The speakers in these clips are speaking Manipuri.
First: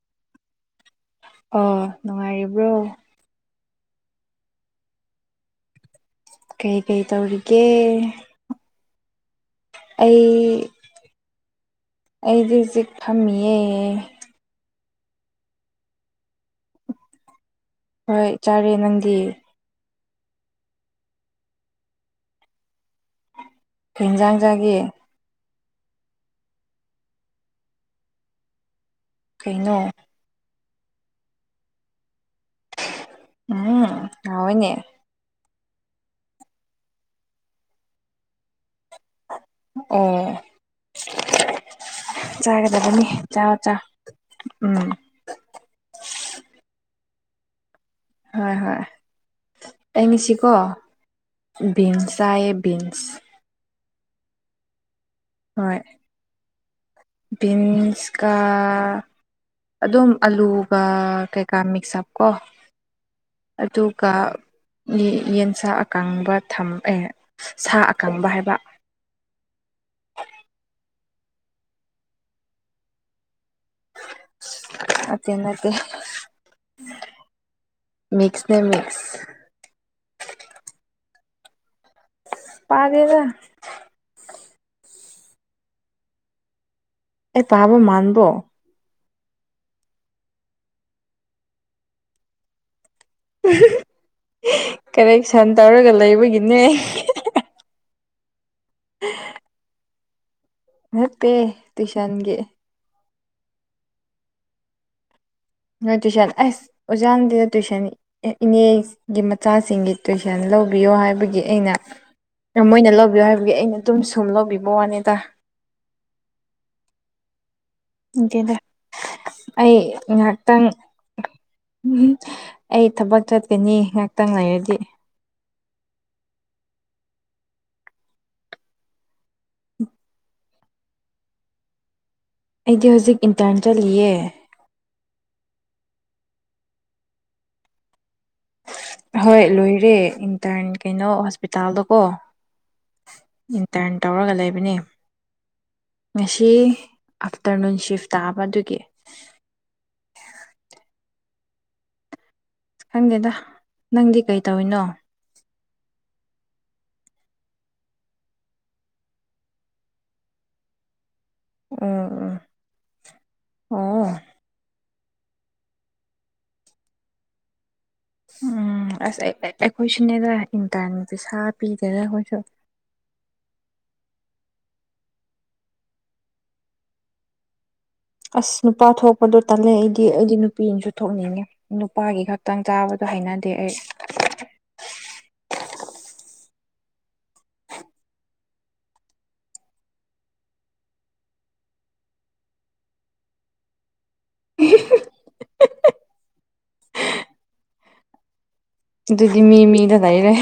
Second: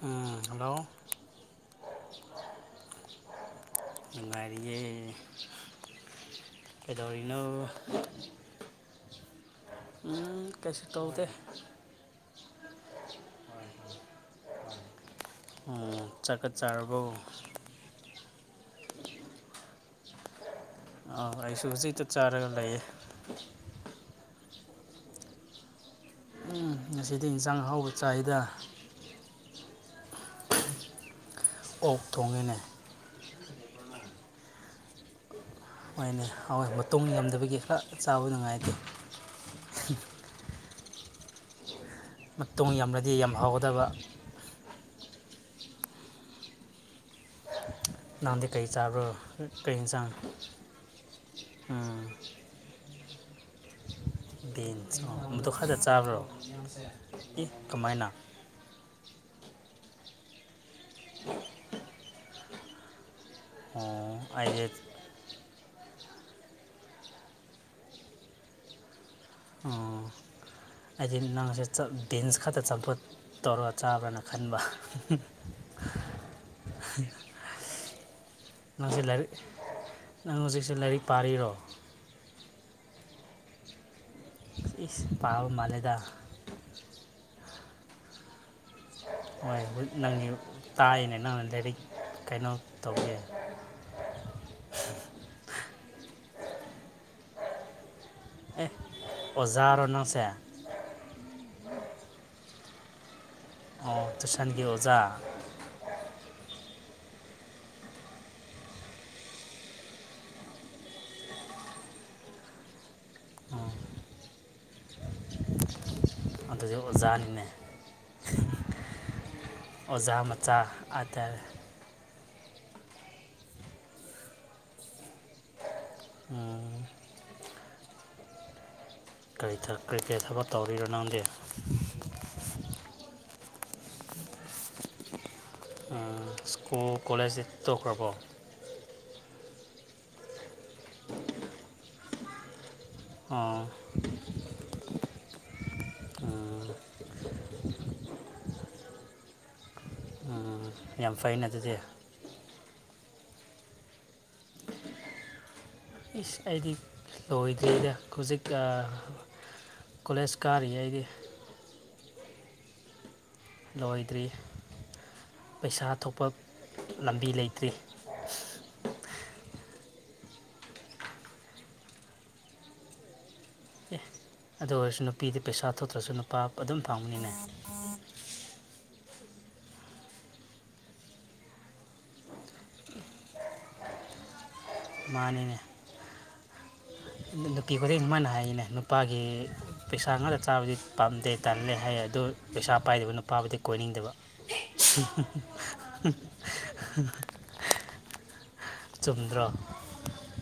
ꯎꯝ ꯍꯜꯂꯣ ꯑꯣ ꯅꯨꯡꯉꯥꯏꯔꯤꯕ꯭ꯔꯣ ꯅꯨꯡꯉꯥꯏꯔꯤꯌꯦ ꯀꯩ ꯀꯩ ꯇꯧꯔꯤꯒꯦ ꯀꯩꯗꯧꯔꯤꯅꯣ ꯎꯝ ꯑꯩ ꯀꯩꯁꯨ ꯇꯧꯗꯦ ꯑꯩꯗꯤ ꯍꯧꯖꯤꯛ ꯐꯝꯃꯤꯌꯦ ꯎꯝ ꯆꯥꯛꯀ ꯆꯥꯔꯕꯣ ꯍꯣꯏ ꯆꯥꯔꯦ ꯅꯪꯗꯤ ꯑꯥꯎ ꯑꯩꯁꯨ ꯍꯧꯖꯤꯛꯇ ꯆꯥꯔꯒ ꯂꯩꯌꯦ ꯀꯩ ꯏꯟꯖꯥꯡ ꯆꯥꯒꯦ ꯎꯝ ꯉꯁꯤꯗꯤ ꯏꯟꯁꯥꯡ ꯍꯥꯎꯕ ꯆꯥꯏꯗ ꯀꯩꯅꯣ ꯑꯣꯛ ꯊꯣꯡꯉꯦꯅꯦ ꯎꯝ ꯍꯥꯎꯋꯦꯅꯦ ꯍꯣꯏꯅꯦ ꯍꯥꯎꯋꯦꯅꯦ ꯃꯇꯨꯝ ꯌꯥꯝꯗꯕꯒꯤ ꯈꯔ ꯆꯥꯕꯗ ꯅꯨꯡꯉꯥꯏꯇꯦ ꯑꯣ ꯃꯇꯨꯡ ꯆꯥꯒꯗꯕꯅꯤ ꯌꯥꯝꯂꯗꯤ ꯌꯥꯝ ꯆꯥꯎ ꯆꯥꯎ ꯍꯥꯎꯒꯗꯕ ꯎꯝ ꯅꯪꯗꯤ ꯍꯣꯏ ꯀꯩ ꯍꯣꯏ ꯆꯥꯕ꯭ꯔꯣ ꯀꯩ ꯏꯟꯖꯥꯡ ꯕꯤꯟ ꯆꯥꯏꯌꯦ ꯕꯤꯟꯁ ꯕꯤꯟꯁ ꯑꯗꯨꯈꯛꯇꯥ ꯍꯣꯏ ꯆꯥꯕ꯭ꯔꯣ ꯏ ꯀꯃꯥꯏꯅ ꯕꯤꯟꯁꯀ ꯑꯗꯨꯝ ꯑꯂꯨꯒ ꯀꯩꯀꯥ ꯃꯤꯛꯁ ꯑꯞ ꯀꯣ ꯑꯗꯨꯒ ꯑꯣ ꯑꯩꯗꯤ ꯌꯦꯟꯁꯥꯛ ꯑꯀꯪꯕ ꯊꯝ ꯑꯦ ꯁꯥ ꯑꯀꯪꯕ ꯍꯥꯏꯕ ꯑꯣ ꯑꯩꯗꯤ ꯅꯪꯁꯦ ꯕꯤꯟꯁ ꯈꯛꯇ ꯆꯝꯐꯠ ꯇꯧꯔ ꯆꯥꯕ꯭ꯔꯅ ꯈꯟꯕ ꯅꯠꯇꯦ ꯅꯠꯇꯦ ꯃꯤꯛꯁꯅꯦꯦ ꯅꯪꯁꯦ ꯃꯤꯛꯁ ꯂꯥꯏꯔꯤꯛ ꯅꯪ ꯍꯧꯖꯤꯛꯁꯦ ꯂꯥꯏꯔꯤꯛ ꯄꯥꯔꯤꯔꯣ ꯄꯥꯔꯦꯗ ꯏꯁ ꯄꯥꯕ ꯃꯥꯂꯦꯗ ꯑꯦ ꯇꯥꯕ ꯃꯥꯟꯕ ꯍꯣꯏ ꯅꯪꯒꯤ ꯇꯥꯏꯅꯦ ꯅꯪꯅ ꯂꯥꯏꯔꯤꯛ ꯀꯩꯅꯣ ꯇꯧꯒꯦ ꯀꯔꯦꯛꯁꯟ ꯇꯧꯔꯒ ꯂꯩꯕꯒꯤꯅꯦ ꯑꯦ ꯎ ꯑꯣꯖꯥ ꯔꯅꯥ ꯁꯦ ꯃꯠꯇꯦ ꯇꯨꯁꯟꯦ ꯑꯣ ꯇꯨꯁꯥꯟꯒꯤ ꯑꯣꯖꯥ ꯅꯣꯏ ꯇꯨꯏꯁꯟ ꯑꯁ ꯑꯣꯖꯥꯗꯨꯗ ꯇꯨꯏꯁꯟꯅꯤ ꯏꯅꯦꯒꯤ ꯃꯆꯥꯁꯤꯡꯒꯤ ꯇꯨꯏꯁꯟ ꯂꯧꯕꯤꯌꯣ ꯍꯥꯏꯕꯒꯤ ꯑꯩꯅ ꯃꯣꯏꯅ ꯂꯧꯕꯤꯌꯣ ꯍꯥꯏꯕꯒꯤ ꯎꯝ ꯑꯩꯅ ꯇꯨꯝ ꯁꯨꯝ ꯂꯧꯕꯤꯕ ꯋꯥꯅꯦꯗ ꯑꯗꯨꯁꯨ ꯑꯣꯖꯥꯅꯤꯅꯦ ꯏꯦꯗ ꯑꯩ ꯑꯣꯖꯥ ꯃꯆꯥ ꯉꯍꯥꯛꯇꯪ ꯍꯥꯏꯇꯥꯔꯦ ꯎꯝ ꯑꯩ ꯊꯕꯛ ꯆꯠꯀꯅꯤ ꯉꯍꯥꯛꯇꯪ ꯂꯩꯔꯗꯤ ꯑ ꯀꯔꯤ ꯀ꯭ꯔꯤꯀꯦꯠ ꯍꯥꯏꯕ ꯇꯧꯔꯤꯔꯣ ꯅꯪꯗꯦ ꯑꯩꯗꯤ ꯍꯧꯖꯤꯛ ꯏꯟꯇꯔꯟ ꯆꯠꯂꯤꯌꯦ ꯁ꯭ꯀꯨꯜ ꯀꯣꯂꯦꯖꯇ ꯇꯣꯛꯈ꯭ꯔꯕꯣ ꯍꯣꯏ ꯂꯣꯏꯔꯦ ꯏꯟꯇꯔꯟ ꯀꯩꯅꯣ ꯍꯣꯁꯄꯤꯇꯥꯜꯗꯀꯣ ꯑꯣ ꯏꯟꯇꯔꯟ ꯇꯧꯔꯒ ꯂꯩꯕꯅꯤ ꯉꯁꯤ ꯑꯥꯞꯇꯔꯅꯨꯟ ꯁꯤꯐ ꯇꯥꯕ ꯑꯗꯨꯒꯤ ꯌꯥꯝ ꯐꯩꯩꯅ ꯑꯗꯨꯗꯤ ꯈꯪꯗꯦꯗ ꯅꯪꯗꯤ ꯀꯩ ꯇꯧꯔꯤꯅꯣ ꯏꯁ ꯑꯩꯗꯤ ꯂꯣꯏꯗ꯭ꯔꯤꯗ ꯍꯧꯖꯤꯛ ꯀꯣꯂꯦꯖ ꯀꯥꯔ ꯌꯥ ꯑꯩꯗꯤ ꯎꯝ ꯎ ꯂꯣꯏꯗ꯭ꯔꯤ ꯄꯩꯁꯥ ꯊꯣꯛꯄ ꯂꯝꯕꯤ ꯂꯩꯇ꯭ꯔꯤ ꯎꯝ ꯑꯁ ꯑꯩꯈꯣꯏ ꯁꯤꯅꯦꯗ ꯏꯟꯇꯔꯟ ꯄꯩꯁꯥ ꯄꯤꯗꯅ ꯑꯩꯈꯣꯏꯁꯨ ꯑꯦ ꯑꯗꯨ ꯑꯣꯏꯔꯁꯨ ꯅꯨꯄꯤꯗꯤ ꯄꯩꯁꯥ ꯊꯣꯛꯇ꯭ꯔꯁꯨ ꯅꯨꯄꯥ ꯑꯗꯨꯝ ꯐꯪꯕꯅꯤꯅꯦ ꯑꯁ ꯅꯨꯄꯥ ꯊꯣꯛꯄꯗꯣ ꯇꯜꯂꯦ ꯑꯩꯗꯤ ꯑꯩꯗꯤ ꯅꯨꯄꯤꯅꯁꯨ ꯊꯣꯛꯅꯤꯡꯉꯦ ꯅꯨꯄꯥꯒꯤ ꯈꯛꯇꯪ ꯆꯥꯕꯗꯣ ꯍꯥꯏꯅꯗꯦ ꯑꯩ ꯃꯥꯅꯤꯅꯦ ꯅꯨꯄꯤ ꯈꯨꯗꯤꯡ ꯑꯗꯨꯃꯥꯏꯅ ꯍꯥꯏꯌꯦꯅꯦ ꯅꯨꯄꯥꯒꯤ ꯄꯩꯁꯥ ꯉꯥꯛꯇ ꯆꯥꯕꯗꯤ ꯄꯥꯝꯗꯦ ꯇꯜꯂꯦ ꯍꯥꯏꯌꯦ ꯑꯗꯨ ꯄꯩꯁꯥ ꯄꯥꯏꯗꯕ ꯅꯨꯄꯥꯕꯨꯗꯤ ꯀꯣꯏꯅꯤꯡꯗꯕ ꯑꯗꯨꯗꯤ ꯆꯨꯝꯗ꯭ꯔꯣ ꯃꯤ ꯃꯤꯗ ꯂꯩꯔꯦ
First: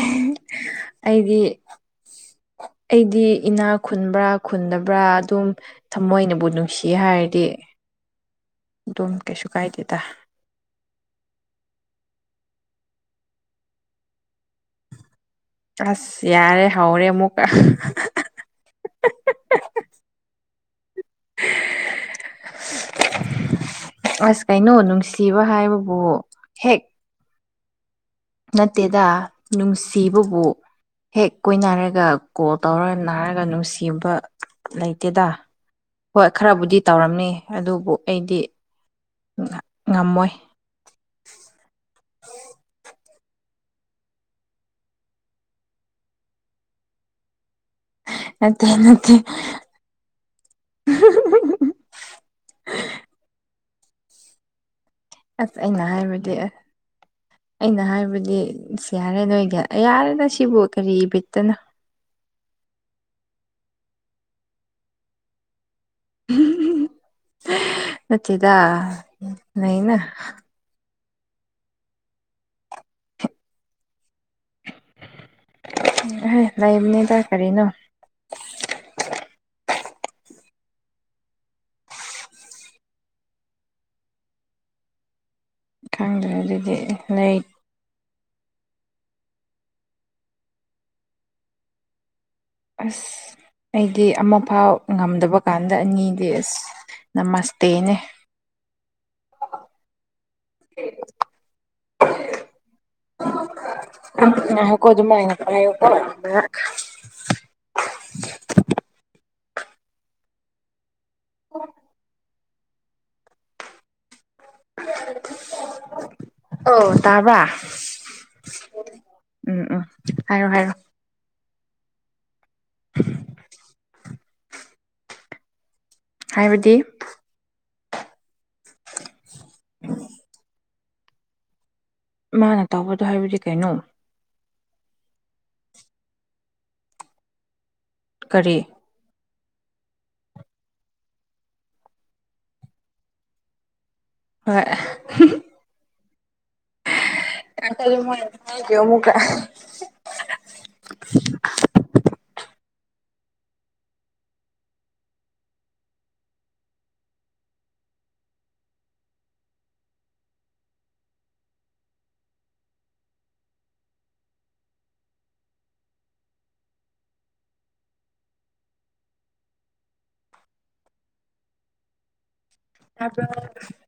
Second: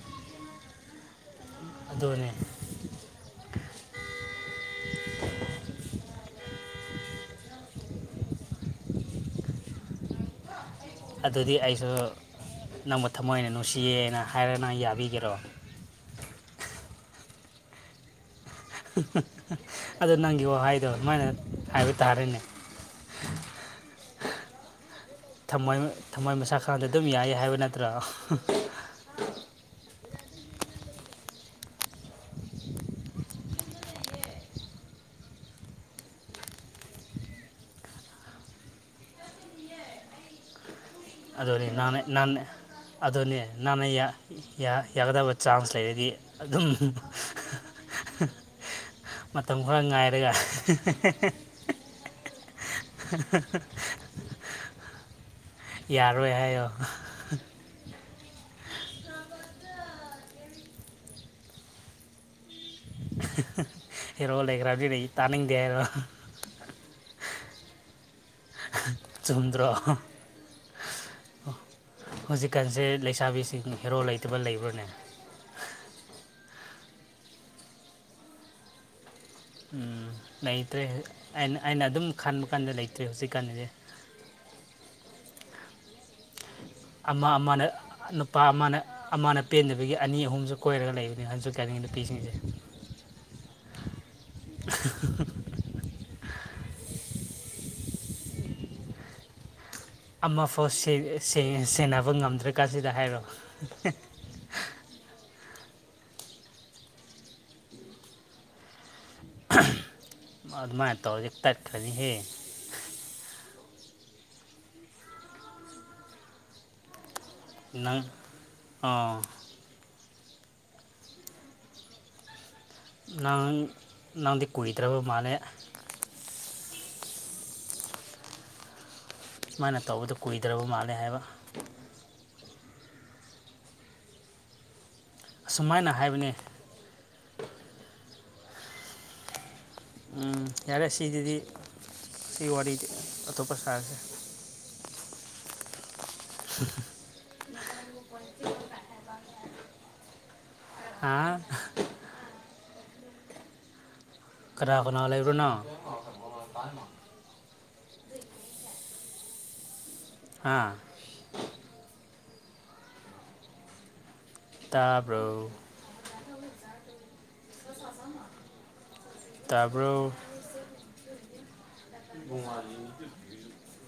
ꯑꯩꯗꯤ ꯑꯗꯨꯅꯦ ꯑꯩꯗꯤ ꯏꯅꯥꯛ ꯈꯨꯟꯕ꯭ꯔꯥ ꯈꯨꯟꯗꯕ꯭ꯔꯥ ꯑꯗꯨꯝ ꯊꯃꯣꯏꯅꯕꯨ ꯅꯨꯡꯁꯤ ꯍꯥꯏꯔꯗꯤ ꯑꯗꯨꯝ ꯀꯩꯁꯨ ꯀꯥꯏꯗꯦꯗ ꯑꯗꯨꯗꯤ ꯑꯩꯁꯨ ꯅꯪꯕꯨ ꯊꯃꯣꯏꯅ ꯅꯨꯡꯁꯤꯌꯦꯅ ꯍꯥꯏꯔ ꯅꯪ ꯌꯥꯕꯤꯒꯦꯔꯣ ꯑꯁ ꯌꯥꯔꯦ ꯍꯧꯔꯦ ꯑꯃꯨꯛꯀ ꯑꯗꯣ ꯅꯪꯒꯤ ꯋꯥꯍꯩꯗꯣ ꯑꯗꯨꯃꯥꯏꯅ ꯍꯥꯏꯕ ꯇꯥꯔꯦꯅꯦ ꯑꯁ ꯀꯩꯅꯣ ꯅꯨꯡꯁꯤꯕ ꯊꯝꯃꯣꯏ ꯍꯥꯏꯕꯕꯨ ꯊꯝꯃꯣꯏ ꯃꯁꯥ ꯍꯦꯛ ꯈꯪꯗ ꯑꯗꯨꯝ ꯌꯥꯏ ꯍꯥꯏꯕ ꯅꯠꯇ꯭ꯔꯥ ꯅꯠꯇꯦꯗ ꯅꯨꯡꯁꯤꯕꯕꯨ ꯍꯦꯛ ꯀꯣꯏꯅꯔꯒ ꯀꯣꯜ ꯇꯧꯔꯒ ꯅꯥꯔꯒ ꯅꯨꯡꯁꯤꯕ ꯂꯩꯇꯦꯗ ꯍꯣꯏ ꯈꯔꯕꯨꯗꯤ ꯇꯧꯔꯝꯅꯤ ꯑꯗꯨꯕꯨ ꯑꯩꯗꯤ ꯉꯝꯃꯣꯏ ꯑꯗꯨꯅꯦ ꯅꯪꯅꯦ ꯅꯪꯅꯦ ꯑꯗꯨꯅꯤ ꯅꯪꯅ ꯌꯥꯔ ꯌꯥ ꯌꯥꯒꯗꯕ ꯆꯥꯟꯁ ꯂꯩꯔꯗꯤ ꯑꯗꯨꯝ ꯅꯠꯇꯦ ꯅꯠꯇꯦ ꯃꯇꯝ ꯈꯔ ꯉꯥꯏꯔꯒ ꯑꯁ ꯑꯩꯅ ꯌꯥꯔꯣꯏ ꯍꯥꯏꯕꯗꯤ ꯍꯥꯏꯌꯣ ꯑꯩꯅ ꯍꯥꯏꯕꯗꯤ ꯏꯁ ꯌꯥꯔꯔꯣꯏꯒꯦ ꯌꯥꯔꯦꯗ ꯁꯤꯕꯨ ꯀꯔꯤ ꯕꯤꯠꯇꯅꯣ ꯍꯦꯔꯣ ꯂꯩꯈ꯭ꯔꯗꯤ ꯂꯩ ꯇꯥꯅꯤꯡꯗꯦ ꯍꯥꯏꯔꯣ ꯅꯠꯇꯦꯗꯥ ꯆꯨꯝꯗ꯭ꯔꯣ ꯂꯩꯅ ꯍꯧꯖꯤꯛꯀꯥꯟꯁꯦ ꯂꯩꯁꯥꯕꯤꯁꯤꯡ ꯍꯦꯔꯣ ꯂꯩꯇꯕ ꯂꯩꯕ꯭ꯔꯥꯅꯦ ꯂꯩꯕꯅꯤꯗ ꯀꯔꯤꯅꯣ ꯎꯝ ꯂꯩꯇ꯭ꯔꯦ ꯑꯩꯅ ꯑꯩꯅ ꯑꯗꯨꯝ ꯈꯟꯕ ꯀꯥꯟꯗ ꯂꯩꯇ꯭ꯔꯦ ꯍꯧꯖꯤꯛꯀꯥꯟꯗꯗꯤ ꯈꯪꯗ꯭ꯔꯦ ꯑꯗꯨꯗꯤ ꯑꯃ ꯂꯩ ꯑꯃꯅ ꯅꯨꯄꯥ ꯑꯃꯅ ꯑꯃꯅ ꯄꯦꯟꯗꯕꯒꯤ ꯑꯅꯤ ꯑꯍꯨꯝꯖꯨ ꯀꯣꯏꯔꯒ ꯂꯩꯕꯅꯤ ꯍꯧꯖꯤꯛ ꯀꯥꯟꯒꯤ ꯅꯨꯄꯤꯁꯤꯡꯁꯦ ꯑꯁ ꯑꯩꯒꯤ ꯑꯃꯐꯥꯎ ꯉꯝꯗꯕ ꯀꯥꯟꯗ ꯑꯅꯤꯗꯤ ꯑꯁ ꯅꯃꯁꯇꯦꯅꯦ ꯑꯃꯐꯥꯎ ꯁꯦꯟ ꯁꯦꯟ ꯁꯦꯟꯅꯕ ꯉꯝꯗ꯭ꯔꯀꯥꯟꯁꯤꯗ ꯍꯥꯏꯔꯣ [unintelligible] ꯑꯗꯨꯃꯥꯏꯅ ꯇꯧꯔꯗꯤ ꯇꯠꯈ꯭ꯔꯅꯤꯍꯦ ꯑꯣ ꯇꯥꯕꯔꯥ ꯅꯪ ꯑꯣ ꯎꯝ ꯎꯝ ꯍꯥꯏꯔꯣ ꯍꯥꯏꯔꯣ ꯅꯪ ꯅꯪꯗꯤ ꯀꯨꯏꯗ꯭ꯔꯕ ꯃꯥꯜꯂꯦ ꯍꯥꯏꯕꯗꯤ ꯁꯨꯃꯥꯏꯅ ꯇꯧꯕꯗ ꯀꯨꯏꯗ꯭ꯔꯕ ꯃꯥꯜꯂꯦ ꯍꯥꯏꯕ ꯃꯥꯅ ꯇꯧꯕꯗꯣ ꯍꯥꯏꯕꯗꯤ ꯀꯩꯅꯣ ꯑꯁꯨꯃꯥꯏꯅ ꯍꯥꯏꯕꯅꯤ ꯀꯔꯤ [inaudible] ꯎꯝ ꯌꯥꯔꯦ ꯁꯤꯗꯗꯤ ꯁꯤ ꯋꯥꯔꯤꯗꯤ ꯑꯇꯣꯞꯄ ꯁꯥꯔꯁꯦ ꯍꯣꯏ [unintelligible] ꯑꯃꯨꯛꯀ ꯑꯥ ꯀꯅꯥ ꯀꯅꯥ ꯂꯩꯕ꯭ꯔꯣꯅꯣ [unintelligible] ꯍꯥꯥ ꯇꯥꯕ꯭ꯔꯣ ꯇꯥꯕ꯭ꯔꫭ [unintelligible] [unintelligible]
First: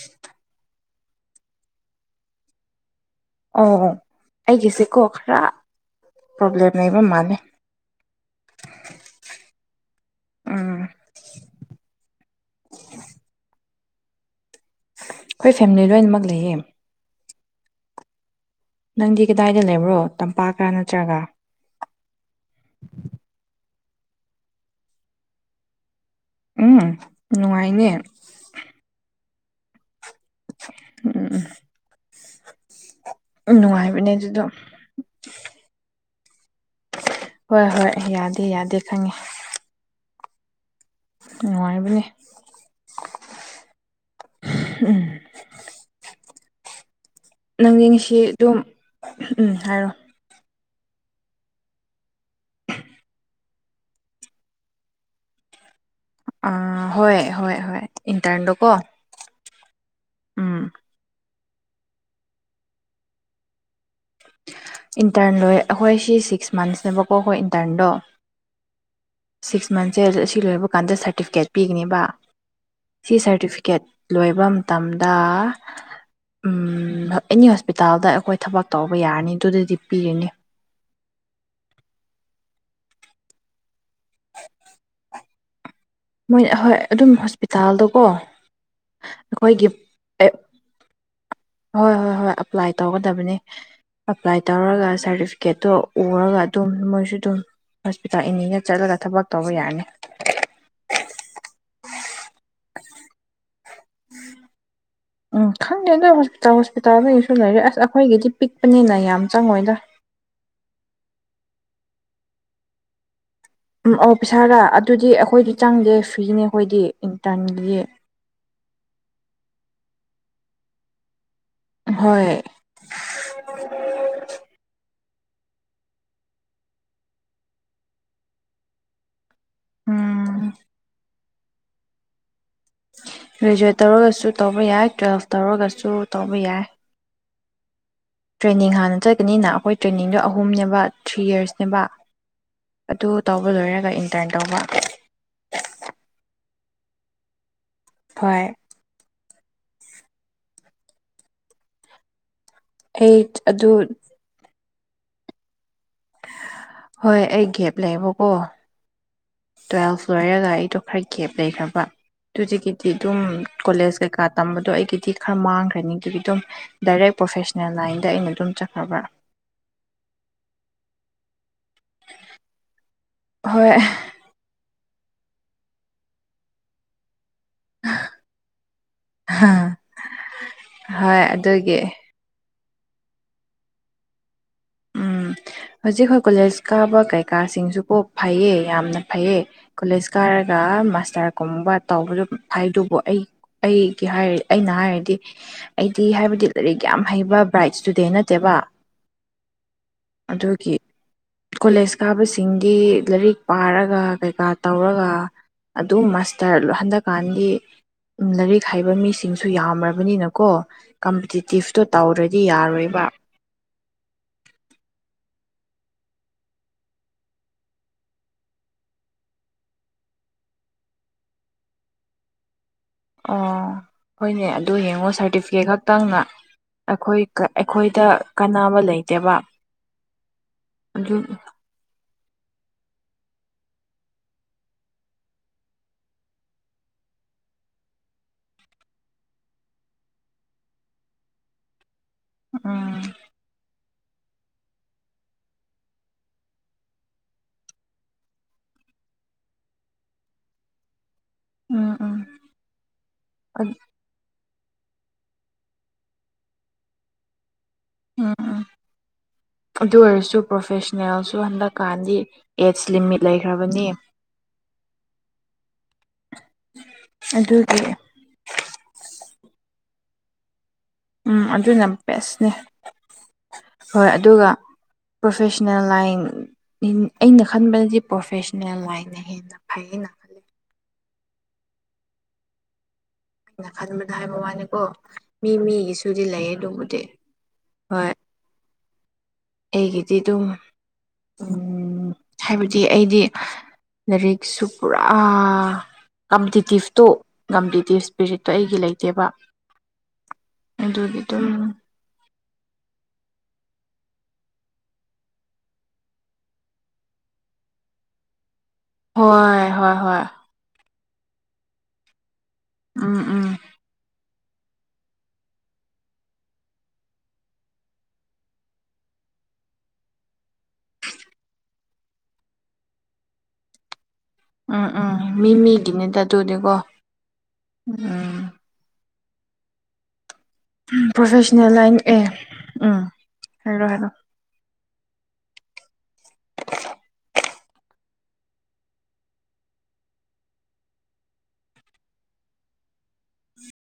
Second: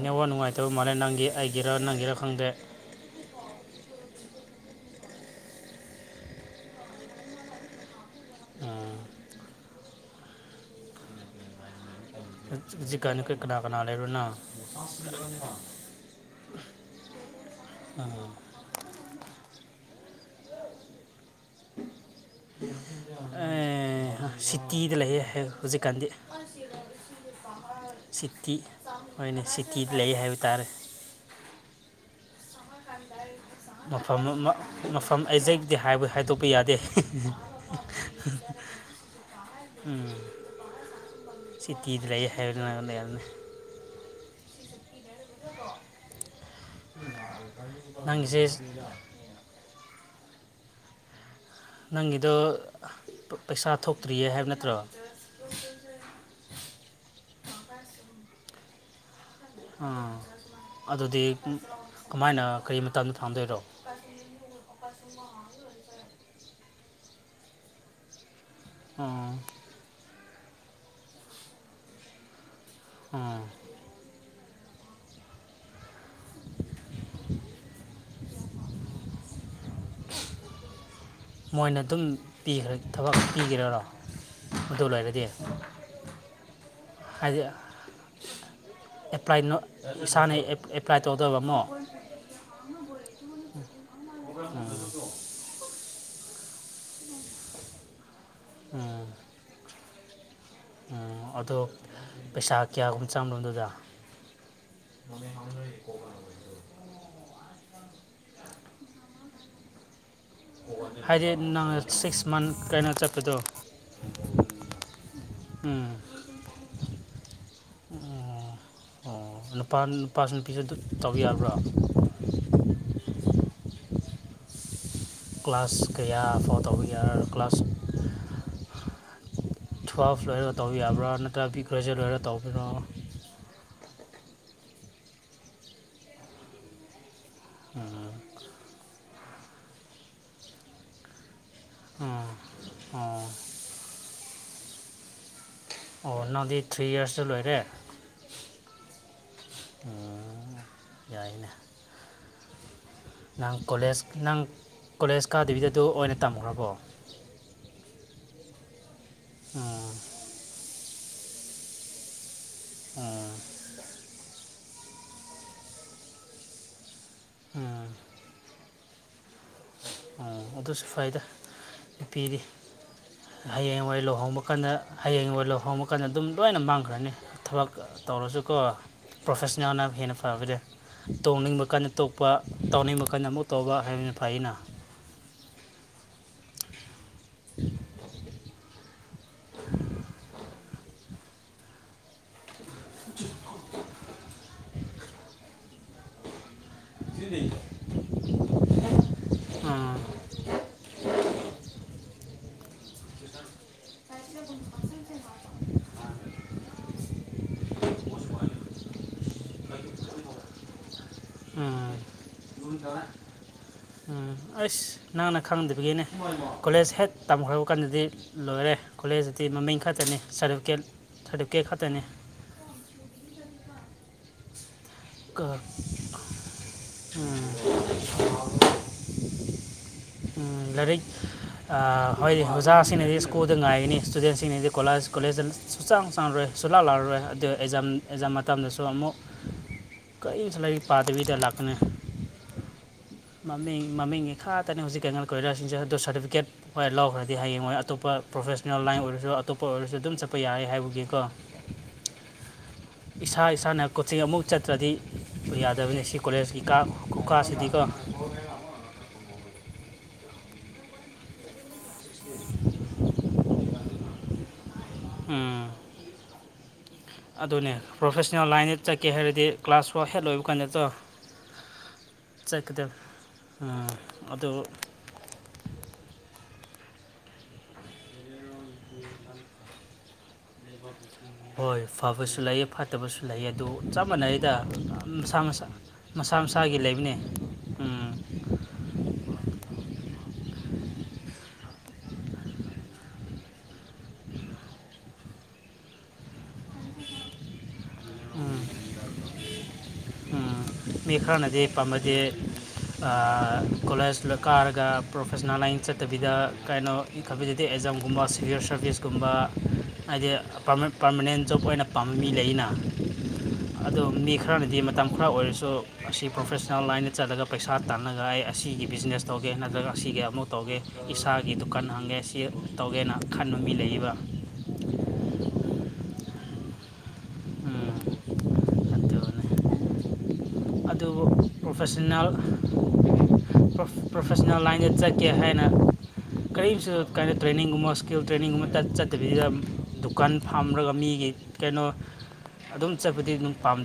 ꯅꯦꯠꯋꯥꯛ ꯅꯨꯡꯉꯥꯏꯇꯕ ꯃꯥꯜꯂꯦ ꯅꯪꯒꯤ ꯑꯩꯒꯤꯔ ꯅꯪꯒꯤꯔ ꯈꯪꯗꯦ ꯑꯣ ꯑꯩꯒꯤꯁꯦꯀꯣ ꯈꯔ ꯄ꯭ꯔꯣꯕ꯭ꯂꯦꯝ ꯂꯩꯕ ꯃꯥꯜꯂꯦ ꯎꯝ ꯍꯧꯖꯤꯛ ꯀꯥꯟ ꯅꯤꯈꯣꯏ ꯀꯅꯥ ꯀꯅꯥ ꯂꯩꯕꯅꯣ ꯑꯩꯈꯣꯏ ꯐꯦꯃꯤꯂꯤ ꯂꯣꯏꯅꯃꯛ ꯂꯩꯌꯦ ꯑ [unintelligible] ꯅꯪꯗꯤ ꯀꯗꯥꯏꯗ ꯂꯩꯕ꯭ꯔꯣ ꯇꯝꯄꯥꯛꯀ ꯅꯠꯇ꯭ꯔꯒ, ꯁꯤꯇꯤꯗ ꯂꯩꯌꯦ ꯍꯧꯖꯤꯛꯀꯥꯟꯗꯤ꯫ ꯎꯝ ꯅꯨꯡꯉꯥꯏꯅꯦ ꯁꯤꯇꯤ ꯍꫭꯏꯅꯦ ꯁꯤꯇꯤꯗ ꯂꯩ ꯍꯥꯏꯕ ꯇꯥꯔꯦ꯫ ꯎꯝ꯫ ꯎꯝ ꯅꯨꯡꯉꯥꯏꯕꯅꯦ ꯃꯐꯝ ꯑꯗꯨꯗꯣ ꯃꯐꯝ ꯑꯦꯖꯦꯛꯗꯤ ꯍꯥꯏꯕ ꯍꯥꯏꯗꯣꯛꯄ ꯌꯥꯗꯦ꯫ ꯍꯣꯏ ꯍꯣꯏ ꯌꯥꯗꯦ ꯌꯥꯗꯦ ꯈꯪꯉꯦ꯫ ꯎꯝ ꯁꯤꯇꯤ ꯅꯨꯡꯉꯥꯏꯕꯅꯦ ꯗ ꯂꯩ ꯍꯥꯏꯕꯅꯤꯅ ꯂꯩ ꯌꯥꯅꯤ꯫ [inaudible] ꯅꯪꯗꯤ ꯉꯁꯤ ꯅꯪꯁꯦ, ꯑꯗꯨꯝ ꯎꯝ ꯍꯥꯏꯔꫭ꯫ ꯅꯪꯒꯤꯗꯣ, ꯄꯩꯁꯥ ꯊꯣꯛꯇ꯭ꯔꯤꯌꯦ ꯍꯥꯏꯕ ꯅꯠꯇ꯭ꯔꯣ? ꯑꯥ ꯍꯣꯏ ꯍꯣꯏ ꯍꯣꯏ ꯏꯟꯇꯔꯟꯗꯣ ꯀꯣ꯫ ꯑꯥ ꯑꯗꯨꯗꯤ ꯀꯃꯥꯏꯅ ꯀꯔꯤ ꯃꯇꯝꯗ ꯐꯪꯗꯣꯏꯔꯣ? ꯏꯟꯇꯔꯟ ꯂꯣꯏ ꯑꯩꯈꯣꯏ ꯁꯤ ꯁꯤꯛꯁ ꯃꯟꯁꯅꯦꯕꯀꯣ ꯑꯩꯈꯣꯏ ꯏꯟꯇꯔꯟꯗꯣ꯫ [unintelligible] ꯁꯤꯛꯁ ꯃꯟꯁꯦ ꯑꯁꯤ ꯂꯣꯏꯕ ꯀꯥꯟꯗ ꯁꯥꯔꯇꯤꯐꯤꯀꯦꯠ ꯄꯤꯒꯅꯦꯕ ꯁꯤ ꯎꯝ ꯁꯥꯔꯇꯤꯐꯤꯀꯦꯠ, ꯂꯣꯏꯕ ꯃꯇꯝꯗ ꯑꯦꯅꯤ ꯍꯣꯁꯄꯤꯇꯥꯜꯗ ꯑꯩꯈꯣꯏ ꯊꯕꯛ ꯇꯧꯕ ꯌꯥꯔꯅꯤ ꯑꯗꯨꯗꯗꯤ ꯄꯤꯔꯤꯅꯤ꯫ ꯃꯣꯏꯅ ꯑꯗꯨꯝ ꯄꯤꯈ꯭ꯔꯦ, ꯊꯕꯛ ꯄꯤꯒꯔꯔꯣ ꯑꯗꯨ ꯂꫭꯏꯔꯗꯤ? ꯃꯣꯏ ꯑꯍꯣꯏ ꯑꯗꯨꯝ ꯍꯣꯁꯄꯤꯇꯥꯜꯗꯣ ꯀꯣ ꯑꯦꯄ꯭ꯂꯥꯏ ꯑꯩꯈꯣꯏꯒꯤ, ꯑꯦ ꯏꯁꯥꯅ ꯑꯦꯄ꯭ꯂꯥꯏ ꯇꯧꯗꯕ ꯑꯃꯣ? ꯍꯣꯏ ꯍꯣꯏ ꯍꯣꯏ ꯑꯦꯄ꯭ꯂꯥꯏ ꯇꯧꯒꯗꯕꯅꯤ꯫ ꯑꯦꯄ꯭ꯂꯥꯏ ꯇꯧꯔꯒ ꯁꯥꯔꯇꯤꯐꯤꯀꯦꯠꯇꯣ ꯎꯔꯒ ꯑꯗꯨꯝ ꯃꯣꯏꯁꯨ ꯑꯗꯨꯝ꯫ ꯍꯣꯁꯄꯤꯇꯥꯜ ꯏꯅꯤꯗ ꯆꯠꯂꯒ ꯎꯝ ꯊꯕꯛ ꯇꯧꯕ ꯌꯥꯔꯅꯤ꯫ ꯎꯝ ꯑꯗꯣ, ꯄꯩꯁꯥ ꯀꯌꯥꯒꯨꯝ ꯆꯪꯕꯅꫭ ꯗꯨꯗ? ꯎꯝ ꯈꯪꯗꯦꯗ ꯍꯣꯁꯄꯤꯇꯥꯜ ꯍꯣꯁꯄꯤꯇꯥꯜꯗꯁꯨ ꯂꯩꯔꯦ ꯑꯁ ꯑꯩꯈꯣꯏꯒꯤꯗꯤ ꯄꯤꯛꯄꯅꯤꯅ ꯌꯥꯝ ꯆꯪꯉꯣꯏꯗ꯫ ꯍꯥꯏꯗꯤ ꯅꯪ ꯁꯤꯛꯁ ꯃꯟꯠ ꯀꯩꯅ ꯆꯠꯄꯗꫭ꯫ ꯎꯝ ꯑꯣ ꯄꯩꯁꯥꯔꯥ ꯑꯗꯨꯗꯤ ꯑꯩꯈꯣꯏꯗꯤ ꯎꯝ ꯆꯪꯗꯦ ꯐ꯭ꯔꯤꯅꯦ ꯑꯩꯈꯣꯏꯗꯤ ꯏꯟꯇꯔꯟꯗꯤ꯫ ꯑꯣ ꯑꯣ ꯅꯨꯄꯥ ꯅꯨꯄꯥꯁꯨ ꯅꯨꯄꯤꯁꯨ ꯑꯗꯨ ꯇꯧꯕ ꯌꯥꯕ꯭ꯔꯣ? ꯍꯣꯏ꯫ [inaudible] ꯀ꯭ꯂꯥꯁ ꯀꯌꯥ ꯐꯥꯎ ꯇꯧꯕ ꯌꯥ ꯀ꯭ꯂꯥꯁ, ꯇ꯭ꯌꯦꯜꯐ ꯎꯝ ꯂꯣꯏꯔꯒ ꯇꯧꯕ ꯌꯥꯕ꯭ꯔꯥ, ꯅꯠꯇ꯭ꯔꯒ ꯒ꯭ꯔꯦꯖꯨꯋꯦꯠ ꯂꯣꯏꯔꯒ ꯇꯧꯕꯤꯔꯣ꯫ ꯒ꯭ꯔꯦꯖꯨꯋꯦꯠ ꯇꯧꯔꯒꯁꯨ ꯇꯧꯕ ꯌꯥꯏ ꯇꯨꯋꯦꯜꯐ ꯇꯧꯔꯒꯁꯨ ꯇꯧꯕ ꯌꯥꯏ꯫ ꯑꯥ ꯇ꯭ꯔꯦꯅꯤꯡ ꯍꯥꯟꯅ ꯆꯠꯀꯅꯤꯅ ꯑꯩꯈꯣꯏ ꯇ꯭ꯔꯦꯅꯤꯡꯗꯣ ꯑꯍꯨꯝꯅꯦꯕ ꯊ꯭ꯔꯤ ꯌꯔꯁ꯫ ꯁꯦꯝꯕꯥ ꯎꯝ ꯑꯗꯨ ꯑꯣ ꯇꯧꯕ ꯂꯣꯏꯔꯒ ꯏꯟꯇꯔꯟ ꯇꯧꯕ꯫ ꯑꯣ ꯅꯪꯗꯤ ꯊ꯭ꯔꯤ ꯌꯔꯁꯇ ꯂꯣꯏꯔꯦ? ꯍꯣꯏ꯫ ꯎꯝ ꯌꯥꯏꯅꯦ ꯑꯩ ꯅꯪ ꯑꯗꯨ ꯀꯣꯂꯦꯖ ꯅꯪ ꯀꯣꯂꯦꯖ ꯀꯥꯗꯕꯤꯗ ꯑꯣꯏꯅ ꯇꯝꯈ꯭ꯔꯕꯣ? ꯍꯣꯏ ꯑꯩ ꯒꯦꯞ ꯂꯩꯕꯀꯣ ꯎꯝ ꯇꯨꯋꯦꯜꯐ ꯂꯣꯏꯔꯒ ꯑꯩꯗꯣ, ꯈꯔ ꯀꯦꯞ ꯂꯩꯈ꯭ꯔꯕ ꯑꯗꯨꯗꯒꯤꯗꯤ ꯑꯗꯨꯝ, ꯎꯝ ꯀꯣꯂꯦꯖ ꯀꯩꯀꯥ ꯇꯝꯕꯗꯣ ꯑꯩꯒꯤꯗꯤ ꯈꯔ ꯃꯥꯡꯈ꯭ꯔꯅꯤ ꯑꯗꯨꯒꯤ ꯑꯗꯨꯝ꯫ ꯗꯥꯏꯔꯦꯛ ꯄ꯭ꯔꯣꯐꯦꯁꯅꯦꯜ ꯎꯝ ꯂꯥꯏꯟꯗ ꯑꯩꯅ ꯑꯗꯨꯝ ꯆꯠꯈ꯭ꯔꯕ꯭ꯔꯥ꯫ ꯑꯣ ꯑꯗꯨꯁꯨ ꯐꯩꯗ, ꯅꯨꯄꯤꯗꯤ ꯍꯣꯏ ꯍꯌꯦꯡꯋꯥ ꯂꯨꯍꯣꯡꯕ ꯀꯥꯟꯗ꯫ ꯍꯌꯦꯡ ꯋꯥꯏ ꯂꯨꯍꯣꯡꯕ ꯀꯥꯟꯗ ꯑꯗꯨꯝ ꯂꯣꯏꯅ ꯃꯥꯡꯈ꯭ꯔꯅꯤ ꯊꯕꯛ꯫ ꯇꯧꯔꯁꯨꯀꯣ ꯄ꯭ꯔꯣꯐꯦꯁꯅꯦꯜꯅ ꯍꯦꯟꯅ ꯐꯕꯗ ꯍꯣꯏ ꯇꯣꯡꯅꯤꯡꯕ ꯑꯗꯨꯒꯤ ꯀꯟꯅꯗ ꯇꯥꯎꯅꯤꯡꯕ ꯀꯟꯅ ꯑꯃꯨꯛ ꯇꯧꯕ ꯍꯥꯏꯕꯅ ꯐꯩꯅ꯫ ꯎꯝ, ꯍꯧꯖꯤꯛ ꯑꯩꯈꯣꯏ ꯀꯣꯂꯦꯖ ꯀꯥꯕ ꯀꯩꯀꯥꯁꯤꯡꯁꯨ ꯀꯣ ꯐꯩꯌꯦ ꯌꯥꯝꯅ꯫ ꯐꯩꯌꯦ ꯀꯣꯂꯦꯖ ꯀꯥꯏꯔꯒ ꯃꯥꯁꯇꯔꯒꯨꯝꯕ ꯇꯧꯕꯗ ꯍꯥꯏꯗꯨꯕꯨ ꯑꯩ ꯑꯩꯒꯤ ꯍꯥꯏꯔ ꯑꯩꯅ ꯍꯥꯏꯔꯗꯤ ꯑꯩꯗꯤ ꯍꯥꯏꯕꯗꯤ ꯑꯔꯤꯛ ꯌꯥꯝ ꯍꯩꯕ ꯕ꯭ꯔꯥꯏꯠ ꯁ꯭ꯇꯨꯗꯦꯟ ꯅꯠꯇꯦꯕ ꯑꯥ ꯑꯗꯨꯒꯤ ꯀꯣꯂꯦꯖ ꯀꯥꯕꯁꯤꯡꯒꯤ ꯂꯥꯏꯔꯤꯛ ꯄꯥꯔꯒ ꯀꯩꯀꯥ ꯇꯧꯔꯒ ꯑꯗꯨ ꯃꯥꯁꯇꯔ ꯍꯟꯗꯛꯀꯥꯟꯒꯤ ꯂꯥꯏꯔꯤꯛ ꯍꯥꯏꯕ ꯃꯤꯁꯤꯡ ꯁꯨ ꯌꯥꯝꯕꯅꯤꯅꯀꯣ ꯀꯝꯄꯤꯇꯤꯇꯤꯞꯇꯣ ꯇꯧꯔꯗꯤ ꯌꯥꯔꯣꯏꯕ ꯎ ꯑꯩꯁ ꯅꯪꯅ ꯈꯪꯗꯕꯒꯤꯅꯦ ꯀꯣꯂꯦꯖ ꯍꯦꯛ ꯇꯝꯈꯕ ꯀꯥꯟꯗꯗꯤ ꯂꯣꯏꯔꯦ ꯀꯣꯂꯦꯖꯇꯗꯤ ꯃꯃꯤꯡ ꯈꯛꯇꯅꯤꯔꯇꯐꯤꯀꯦꯠ ꯁꯥꯔꯇꯤꯐꯤꯀꯦꯠ ꯈꯛꯇꯅꯤ ꯑꯣ ꯍꯣꯏꯅꯦ ꯑꯗꯨ ꯌꯦꯡꯉꯣ ꯀ- ꯁꯥꯔꯇꯤꯐꯤꯀꯦꯠ ꯈꯛꯇꯪꯅ ꯑꯩꯈꯣꯏ ꯎꯝ, ꯑꯩꯈꯣꯏꯗ ꯀꯅꯥ ꯑꯃ ꯂꯩꯇꯦꯕ ꯂꯔꯤꯛ ꯑꯗꯨ ꯍꯣꯏꯗꯤ ꯑꯣꯖꯥꯁꯤꯡꯅꯗꯤ ꯁ꯭ꯀꯨꯜꯗ ꯉꯥꯏꯒꯅꯤ ꯏꯁꯇꯨꯗꯦꯟꯁꯤꯡꯅꯗꯤ ꯀꯣꯂꯦꯖ ꯀꯣꯂꯦꯖꯇ ꯁꯨꯆꯥꯡ ꯆꯥꯡꯔꯣꯏ ꯁꯨꯂꯥꯛ ꯂꯔꯔꯣꯏ ꯑꯗꯨ ꯑꯦꯛꯖꯥꯝ ꯑꯦꯛꯖꯥꯝ ꯃꯇꯝꯗꯁꯨ ꯑꯃꯨꯛ ꯀꯔꯤ ꯃꯁꯂꯒꯤ ꯄꯥꯗꯕꯤꯗ ꯂꯥꯛꯅ ꯎꯝ ꯃꯃꯤꯡ ꯃꯃꯤꯡꯒꯤ ꯈꯥ ꯇꯅꯤ ꯍꯧꯖꯤꯛ ꯀꯩꯉꯜ ꯀꯣꯏꯔꯥꯁꯤꯡꯁꯦ ꯑꯗꯨꯣ ꯁꯥꯔꯇꯤꯐꯤꯀꯦꯠ ꯍꯣꯏ ꯂꯧꯈ꯭ꯔꯗꯤ ꯍꯌꯦꯡꯉꯣꯏ ꯑꯇꯣꯞꯄ ꯄ꯭ꯔꯣꯐꯦꯁꯅꯦꯜ ꯂꯥꯏꯟ ꯑꯣꯏꯔꯁꯨ ꯑꯇꯣꯞꯄ ꯑꯣꯏꯔꯁꯨ ꯑꯗꯨꯝ ꯆꯠꯄ ꯌꯥꯔꯦ ꯍꯥꯏꯕꯒꯤꯀꯣ ꯎꯝ ꯎꯝ ꯏꯁꯥ ꯎꯝ ꯏꯁꯥꯅ ꯀꯣꯆꯤꯡ ꯑꯃꯨꯛ ꯆꯠꯇ꯭ꯔꯗꯤ ꯌꯥꯗꯕꯅꯤ ꯁꯤ ꯀꯣꯂꯦꯖꯀꯤ ꯀ ꯀꯀꯥꯁꯤꯗꯤꯀꯣ ꯎꯝ ꯑꯗꯨ ꯑꯣꯏꯔꯁꯨ ꯄ꯭ꯔꯣꯐꯦꯁꯟꯅꯜꯁꯨ ꯍꯟꯗꯛꯀꯥꯟꯗꯤ ꯑꯦꯠꯁ ꯂꯤꯃꯤꯠ ꯂꯩꯈ꯭ꯔꯕꯅꯤ ꯎ ꯑꯗꯨꯅꯦ ꯑꯗꯨꯒꯤ ꯄ꯭ꯔꯣꯐꯦꯁꯅꯦꯜ ꯂꯥꯏꯟ ꯆꯠꯀꯦ ꯍꯥꯏꯔꯗꯤ ꯀ꯭ꯂꯥꯁ ꯋꯥ ꯍꯦꯠ ꯂꯣꯏꯕ ꯀꯥꯟꯗ ꯅꯠꯇ꯭ꯔꯣ ꯎꯝ ꯑꯗꯨꯅ ꯕꯦꯁꯅꯦ ꯎꯝ ꯍꯣꯏ ꯑꯗꯨꯒ ꯑꯗꯨ ꯄ꯭ꯔꯣꯐꯦꯁꯅꯦꯜ ꯂꯥꯏꯟ ꯑꯩꯅ ꯈꯟꯕꯅꯗꯤ ꯄ꯭ꯔꯣꯐꯦꯁꯟꯅꯜ ꯂꯥꯏꯅ ꯍꯦꯟꯅ ꯐꯩꯅ ꯍꯣꯏ ꯐꯥꯕꯁꯨ ꯂꯏ ꯐ ꯐꯠꯇꯕꯁꯨ ꯂꯩ ꯑꯗꯨ ꯑꯩꯅ ꯆꯞ ꯈꯟꯕꯗ ꯍꯥꯏꯕ ꯃꯥꯟꯅꯩꯗ ꯋꯥꯅꯤꯀꯣ ꯃꯁꯥ ꯃꯤ ꯃꯁꯥ ꯃꯤꯒꯤꯁꯨꯗꯤ ꯃꯁꯥ ꯂꯩꯌꯦ ꯃꯁꯥꯒꯤ ꯑꯗꯨꯕꯨꯗꯤ ꯂꯩꯕꯅꯦ ꯍꯣꯏ ꯎꯝ ꯑꯩꯒꯤꯗꯤ ꯑꯗꯨꯝ ꯍꯥꯏꯕꯗꯤ ꯑꯩꯗꯤ ꯂꯥꯏꯔꯤꯛꯁꯨ ꯄꯨꯔꯥ ꯀꯝꯄꯤꯇꯤꯇꯤꯞꯇꯣ ꯀꯝꯄꯤꯇꯤꯞ ꯏꯁꯄꯤꯔꯤꯠꯇꯣ ꯑꯩꯒꯤ ꯂꯩꯇꯦꯕ ꯎꯝ, ꯃꯤ ꯑꯗꯨꯒꯤ ꯑꯗꯨꯝ ꯈꯔꯅꯗꯤ ꯄꯥꯝꯝꯕꯗꯤ ꯀꯣꯂꯦꯖ ꯀꯥꯔꯒ ꯄ꯭ꯔꯣꯐꯦꯁꯅꯦꯜ ꯂꯥꯏꯟ ꯆꯠꯇꯕꯤꯗ ꯀꯩꯅꯣ ꯀꯝꯄꯤꯇꯇꯤ ꯑꯦꯛꯖꯥꯝꯒꯨꯝꯕ ꯁꯤꯚꯤꯜ ꯁꯥꯔꯚꯤꯁꯀꯨꯝꯕ ꯍꯣꯏ ꯍꯣꯏ ꯍꯣꯏ ꯍꯥꯏꯗꯤ ꯄꯔꯃꯦꯟ ꯄꯥꯔꯃꯅꯦꯟ ꯖꯣꯕ ꯑꯣꯏꯅ ꯄꯥꯝꯕ ꯃꯤ ꯂꯩꯅ ꯎꯝ ꯎꯝ ꯑꯗꯣ ꯃꯤ ꯈꯔꯅꯗꯤ ꯃꯇꯝ ꯈꯔ ꯑꯣꯏꯔꯁꯨ [unintelligible] ꯑꯁꯤ ꯄ꯭ꯔꯣꯐꯦꯁꯅꯦꯜ ꯂꯥꯏꯟꯗ ꯆꯠꯂꯒ ꯄꯩꯁꯥ ꯇꯥꯟꯂꯒ ꯑꯩ ꯑꯁꯤꯒꯤ ꯕꯤꯖꯤꯅꯦꯁ ꯇꯧꯒꯦ ꯅꯠꯇ꯭ꯔꯒ ꯑꯁꯤꯒꯤ ꯑꯃꯨꯛ ꯇꯧꯒꯦ ꯏꯁꯥꯒꯤ ꯗꯨꯀꯥꯟ ꯍꯥꯡꯒꯦ ꯁꯤ ꯇꯧꯒꯦꯅ ꯈꯟꯕ ꯃꯤ ꯂꯩꯕ ꯎꯝ ꯎꯝ ꯃꯤ ꯃꯤꯒꯤꯅꯤꯗ ꯑꯗꯨꯗꯤꯀꯣ ꯎꯝ ꯎꯝ ꯑꯗꯨꯅꯤ ꯑꯗꯨꯕꯨ ꯄ꯭ꯔꯣꯐꯦꯁꯅꯦꯜ ꯂꯥꯏꯟ ꯑꯦ ꯄ꯭ꯔꯣꯐꯦꯁꯟꯅꯦꯜ ꯎꯝ ꯍꯥꯏꯔꯣ ꯄ꯭ꯔꯣꯞ ꯍꯥꯏꯔꯣ ꯄ꯭ꯔꯣꯞ ꯄꯔꯁꯣꯅꯦꯜ ꯂꯥꯏꯟꯗ ꯆꯠꯀꯦ ꯍꯥꯏꯅ ꯀꯔꯤꯁꯨ ꯀꯥꯏꯅꯣ ꯇ꯭ꯔꯦꯅꯤꯡꯒꯨꯝꯕ ꯁ꯭ꯀꯤꯜ ꯇ꯭ꯔꯦꯅꯤꯡꯒꯨꯝꯕ ꯆꯠ ꯆꯠꯇꯕꯤꯗ ꯗꯨꯀꯥꯟ ꯐꯝꯔꯒ ꯃꯤꯒꯤ ꯀꯩꯅꯣ ꯑꯗꯨꯝ ꯆꯠꯄꯗꯤ ꯑꯗꯨꯝ ꯄꯥꯝꯅꯩ